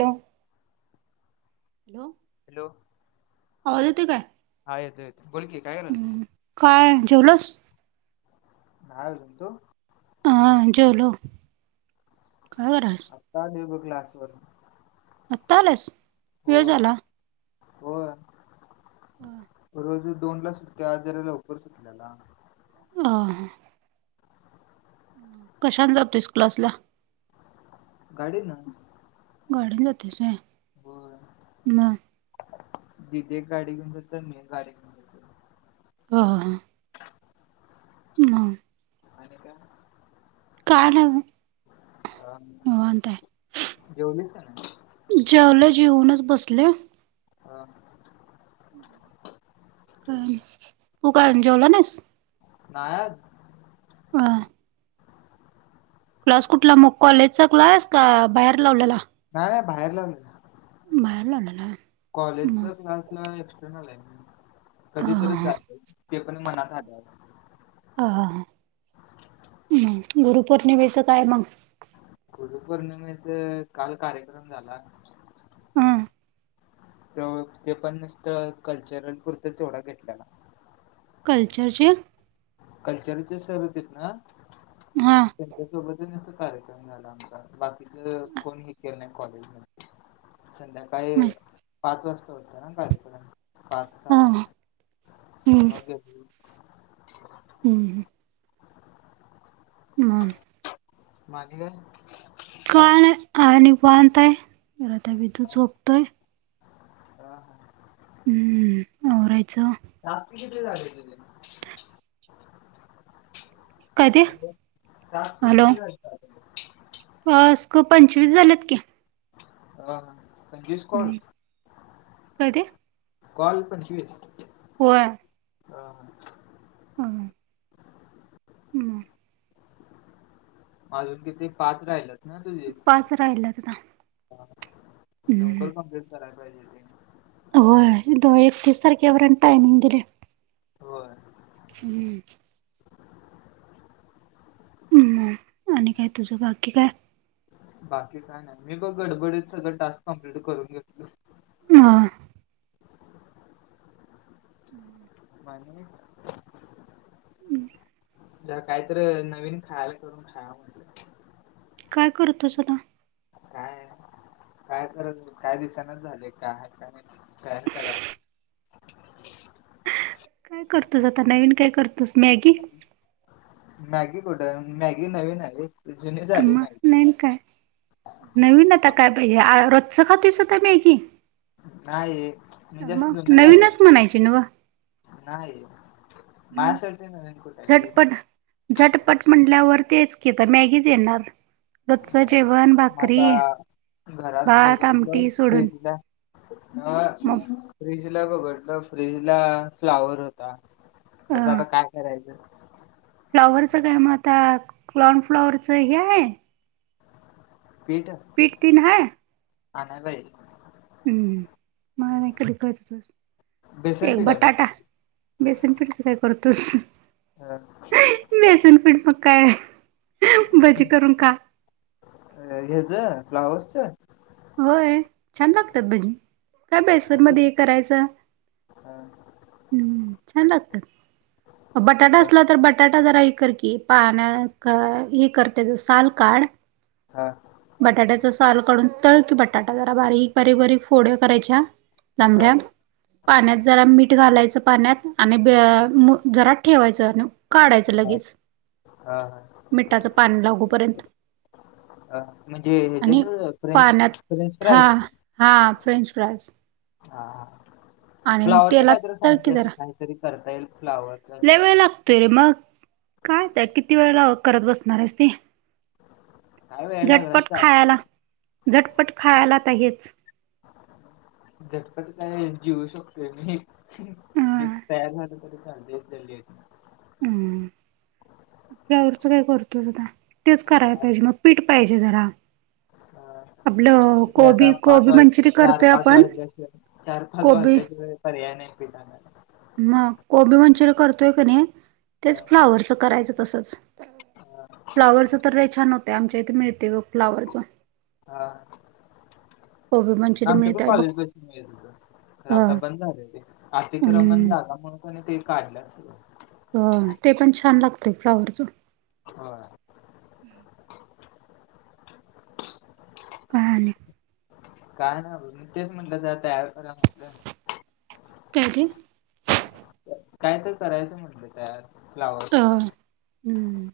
Hello! Hello! Hello! आवाज येतोयं काय? हा येतो - येतो बोलकी काय रं? हम्म काय जेवलासं? नाही अजुन तु? हा जेवलो, काय करलास? आता आलोय बग क्लासवरन. [inaudible] आता आलायसं वेळ होय. झाला. होय, बर. [inaudible] रोज दोनला सुट्ल्याला, आज जरा लवकर सुटल्याला. हा हा. कशाानं जातोयसं क्लासला? गाडीन. गाडीन जातोसं होय म दीदी एक गाडी घेऊन जाते, मी एक गाडी घेऊन. जातो हह. मग. आणि काय? काय नाही. हा ना, निवांत जेवलीसं काय नाही? जेवलोय, जेऊनचं बसले. हा. का तू कायअजुन जेवला नाहीस? नायअजुन. होय. क्लास कुठला, कॉलेजचा क्लास का बाहेर लावलेला. नाही - नाही बाहेर लावलेला. बाहेर लावलेला. मग कॉलेजचा् क्लास. एक्स्टरर्नल आहे कधीतरी ह जातं ते पण मनात आलं तर, हा हम् गुरुपौर्णिमेचं काय मग? गुरुपोर्णिमेचा काल कार्यक्रम झाला. हम, तर ते पण नुसतं कल्चरल पुरत तेवढा घेतलेला. कलचरचे? कल्चरचे सर होतेत ना? हा. त्यांच्यासोबतच कार्यक्रम झाला आमचा बाकीच कोण हे नाही कॉलेजला. संध्याकाळी पाच वाजता होत ना कार्यक्रम. पाच, हा सहा ला [unintelligible] हम्म, हम्म. ह. मागे. काय नाही आता निवांत हाय आता मी हित झोपतोय. ह हा. हम्म आवरायचं. टास्क किती झाले तुझे? काय ते टास्क किती झाले? आसक पंचवीस झाल्यात की. पंचवीस कॉल? हम्म काय ते? कॉल पंचवीस? होय. हा, हा. ह. हम्म. मग अजून किती पाच राहिल्यात ना तुझे? पाच राहिल्यात आता हम्म लवकर कंप्लीट करायला पाहिजे ते? होय एकतीस तारखेपर्यंत टायमिंग दिलंय. होय. हम्म. हम्म, आणि काय तुझं बाकी काय? बाकी काय नाही मी बघ गडबडीत सगळं टास्क कमप्लीट करून घेतलोय. हा. ह [inaudible] पाणि हम्म. ते कायतर नवीन खायला करून खाऊया म्हटलं. काय करतोस आता? काय, काय कर काय दिसांनाच झाले का आहे का नाही तयार करायला. काय करतोस आता नवीन काय करतोस मॅगी? मॅगी कुठ मॅगी नवीन आहे होय जुनी झाली मग मॅगी. नवीन काय नवीन आता काय पाहिजे रोजच खातोस आता मॅगी? नाही म्हणजे असं मग जुनं झालंय नवीनच म्हणायची नव? नाही माझ्यासाठी नवीन कुठ. झटपट, झटपट म्हंटल्यावर तेच की आता मॅगीच येणार. रोजचं जेवण मग भाकरी आता घरात भात बगितलो आमटी सोडून फ्रीजला ह मग फ्रीज ला बघडलं फ्रीज ला फ्लावर होत ता अ त्याचं आता काय करायचं फ्लॉवरचं काय म आता, काॕर्ण फ्लॉवरचं हे हाय पीठ पीठ तीन हाय आणाय पायजे हम्म, मग आणुन कधी करतूस, बेसन एक पीठ आहे बेसन बटाटा बेसन पिठचं काय करतूस हा बेसन पीठ मग काय भजी करून खा ह्यज फ्लावर्सचं होय,, छान लागत्यात भजी,, काय बेसन मध्ये हे करायचं हा हम्म, छान लागत्यात, मग बटाटा हा असला तर बटाटा जरा हि कर की पान्यात घाल, हि कर त्यजं साल काढ हा बटाट्याचा साल काढून तळकी बटाटा, जरा बारीक बारीक बारीक फोड्या करायच्या हा लामड्या पाण्यात जरा मीठ घालायचं पाण्यात, आणि जराात ठेवायचं आणि काढायचं हा लगीच, हा मिठाचं पाणी लागूपर्यंत अ म्हणजे हच्यासंग पान्यात हा हा फ्रेंच फ्राइज हा हा, फ्लावर च तेलात काहीतरी सांग तर ते की असं जरा काहीतरी करता येईल फ्लावर लय वेळ लागतोय रे मग,, काय आता किती वेळ ला करत बसणार आहेस ते काय वेळ लागला झटपट चालतंय खायाला,, झटपट खायाला आता हेच [inaudible] झटपट काय जीवू शकतोय मी अ जे तयार झालं तरी चालतय अम, फ्लावरच काय करतूस आता, तेच करायला काय पायजे मग पीठ पायजे जरा अं, आपलं ते आता कोबी पाच कोबी वाज मंचुरी चार करतोय पाच आपण वाजले असल, चार पाच कोबी वाजल्या शीवाय पर्याय नाही पीठाला आता मग कोबी मंचुरियन करतोय क नाही, हा तेच फ्लावरचं करायचं तसंच हा फ्लावरचं तर लय छान होतय, आमच्या इथं मिळतय बघ फ्लावरचं हा कोबी मंचुरियन आमच्या पण मिळतय बघ कॉलेजपशी मिळत हूतं,, खरं अ आता बंद झालं ते अतिक्रमण हम्म झाला म्हणून क नाही ते काढलंच होय, ते पण छान लागतय फ्लावरच होय [inaudible] काय आणी? काय नाही बघ,, मी तेच म्हटलं जरा तयार करूया म्हटलं काय ते काय तर करायचं म्हटलं त्यात, फ्लावर होय, हं,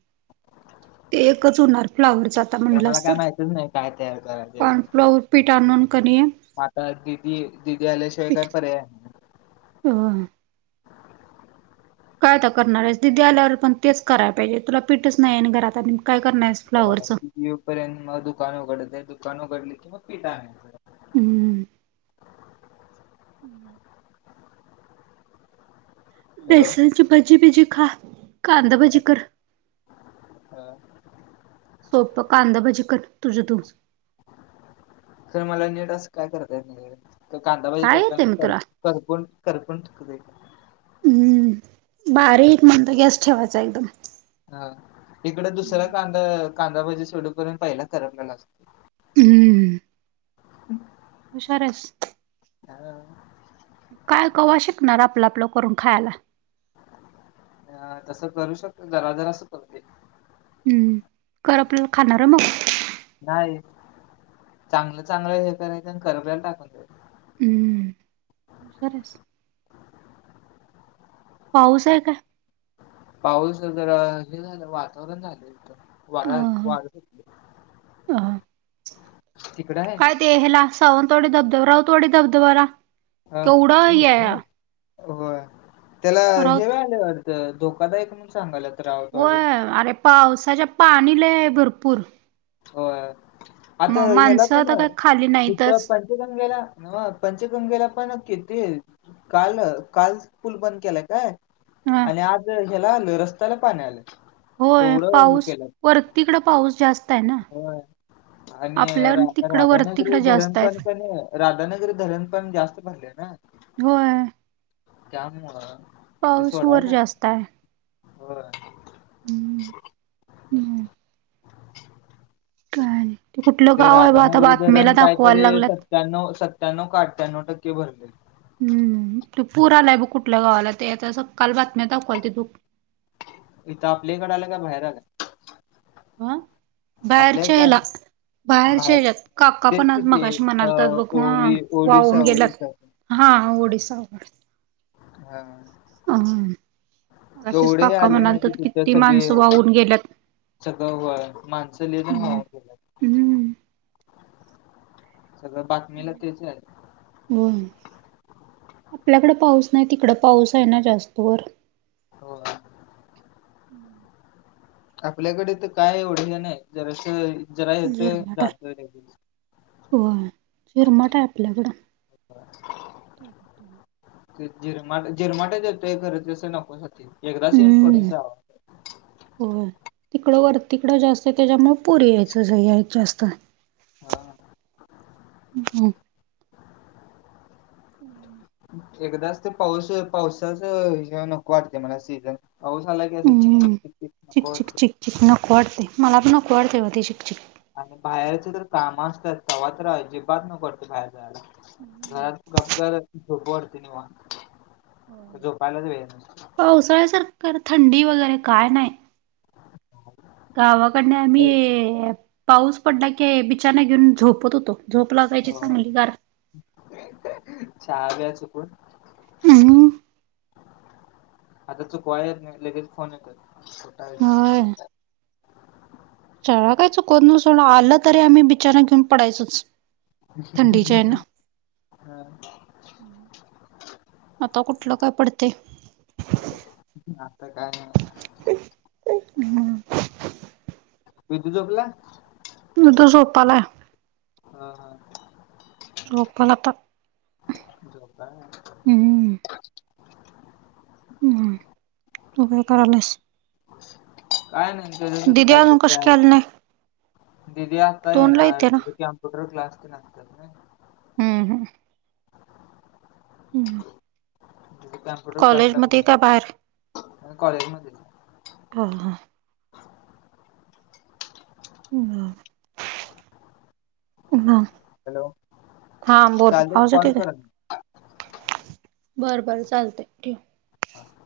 ते एकच हुणार फ्लावरचा तर मला काय माहितच नाही काय तयार करायचं -फ्लावर पीठ आणून कनी आता दिदी दिदी आल्याशिवाय काय पर्याय होय. काय आता करणार आहेस, दिदी आल्यावर पण तेच करायला पाहिजे तुला पीठच नाही घरात आणि मग काय करणार आहेस फ्लाँवरचं? येऊ पर्यंत म दुकान उघडते, दुकान उघडले की म पिठं आणायचं. हम् [unintelligible] हॅलो बेसनची भज्जी बिज्जी खा, कांद भज्जी करं हो सोपं कांदभज्जी कर तुझं तु पण मला निट असं काय करता येतं नाही गं कांदाभज्जी काय येते करताना मग तर तुला करपून करपून ठेवलंय. हम्म बारीक मंद गॅस ठेवायचा एकदम हा इकडं दुसरं कांद कांदाभज्जी सोडूपर्यंत पहिला करपलेल असतयं, हम्म्म [inaudible] हुशार आहेस. [inaudible] काय कवा शिकणार आपलं आपलं करून खायला. अ तसं करू शकतोय जरा जरास करतोय. हम् करपलेल खाणार होय मग नाही चांगलं चांगलं हे करायचं, आणि करपलेलं टाकून द्यायचं. हम्म [unintelligible] पाऊस आहे काय? पाऊस जरा हे झालं वातावरण झालंय इथं अ वारं आलं, वारं सुटलय अ काय ते हे ला सावंतवाडी धब धब राऊतवाडी धबधबाला हा केव्हढं हे हाय होय त्याला हे राऊत व्हालयं वाढतं धोकादायक म्हणून सांगाल्यात. होय आणि पावसाच्या पाणी लय हाय भरपूर होय आता म ह्याला माणसं पण आता काय खाली नाहीतच हिथं पण पंचगंगेला, पंचगंगेला पण किती काल काल पूल बंद केलाय काय? ह आणि आज ह्याला आलंय रस्त्याला पाण्यात आलंय होय एव्हढं हे पाऊस केल्यात वरतीकडं पाऊस जास्त आहे ना होय. आणि आपल्या आता तिकडं वर राधानगरी तिकडं धरण जास्त पण आहेत कनी राधानगरी धरण पण जास्त भरले. हं होय. त्यामुळं ते पाऊस वर सोडाल्यात जास्त आहे होय. हम्म हम्म. काय कुठलं ते गाव आहे बा आता राधानगरी बातमीला धरण दाखवायला काहीतरी लागल्यात सत्याण्णोव सत्त्याण्णोव काय आठ्ठ्याण्णोव टक्के भरलयं हम्म तो पूर आलाय ब कुठल्या गावाला ते आता सकाल बातम्या दाखवाल तिथं इथं आपल्या हिकडं आलाय काय बाहेर आलाय? अ बाहेरच्या ह्याला आलं बाहेरच्या बाहेर हेच्यात काका तेच पण आ किती मगाशी म्हणालत अं बघं ओरि वाहून ओडिसा गेल्यात ओडिसा हा ओडिसा. हं हं. अ आशीष काका आले माहिती म्हणालत तिथं किती सगळे माणसं वाहून गेल्यात. सगळं होय, माणसं लय जण वाहून गेल्यात. हम्म सगळं बातमीला तेच यालयं. हम्म, आपल्याकडं पाऊस नाही तिकडं पाऊस आहे ना जास्त वर. हो आपल्याकडे इथं काय एवढं हे नाय जरासं जरा येतोय झिरमट आहे जातोय लगेच. होय झिरमाट आहे आपल्याकडं. [inaudible] ते जिरमाट झिरमाटचं येतोय खरं तसं नको सा एकदाच येउन पडून जावाव. हो तिकडं वर तिकडं जास्त त्याच्यामुळे पूर यायचंच जास्त. हा. हम्म [inaudible] एकदाच ते पाऊस पावसाच हे नको वाटतंय मला सीझन. पाऊस आला की असं चीक चीक हम्म चीक चीक. चिक चिक चिक चिक नको वाटतंय. मला पण नको वाटतंय ते चिक चिक. आणि बाहेरच तर काम असत्यात तव्हा तर अजिबात नको वाटतंय बाहेर जायला. घरात गपगार झोपू वाटतंय निवांत झोपायलाच वेळ नाही. पावसाळ्यासारखं खरं थंडी वगैरे काय नाही. गावाकडनी आम्ही पाऊस पडला की बिछाना घेऊन झोपत होतो. झोप लागायची चांगली गार. शाळा घ्या चुकून. हम्म आता चूकवाय येत नाही लगेच फोन येतोय. होय. शाळा काय चुकवत नाही सोड आलं तरी आम्ही बिछाना घेऊन पडायचोच. थंडीच्या हेन हा आता कुठलं काय पडतंय. आता काय नाही. हम्म विदू झोपला? विदु झोपालाय. हा हा. झोपलं आता. झोपा हम्म हम्म, तू काय करालायस? काय नाही केलो तिथं दिदी कायतर अजून कशी तयार. काय आली नाही दिदी आता दोनला येणार येते ना. तीचे कम्प्युटर क्लास तेण असत्यात नाही. हम्म हम्म. हम्म. कम्प्युटर कॉलेजमध्ये का बाहेर? क्लासला‌ कॉलेजमध्येच आहे. हा हा. [inaudible] थांब. हॅलो बोल, चालतंय आवाज कॉल येतोय काय? कर बर बर चालतंय ठेव. ह [inaudible]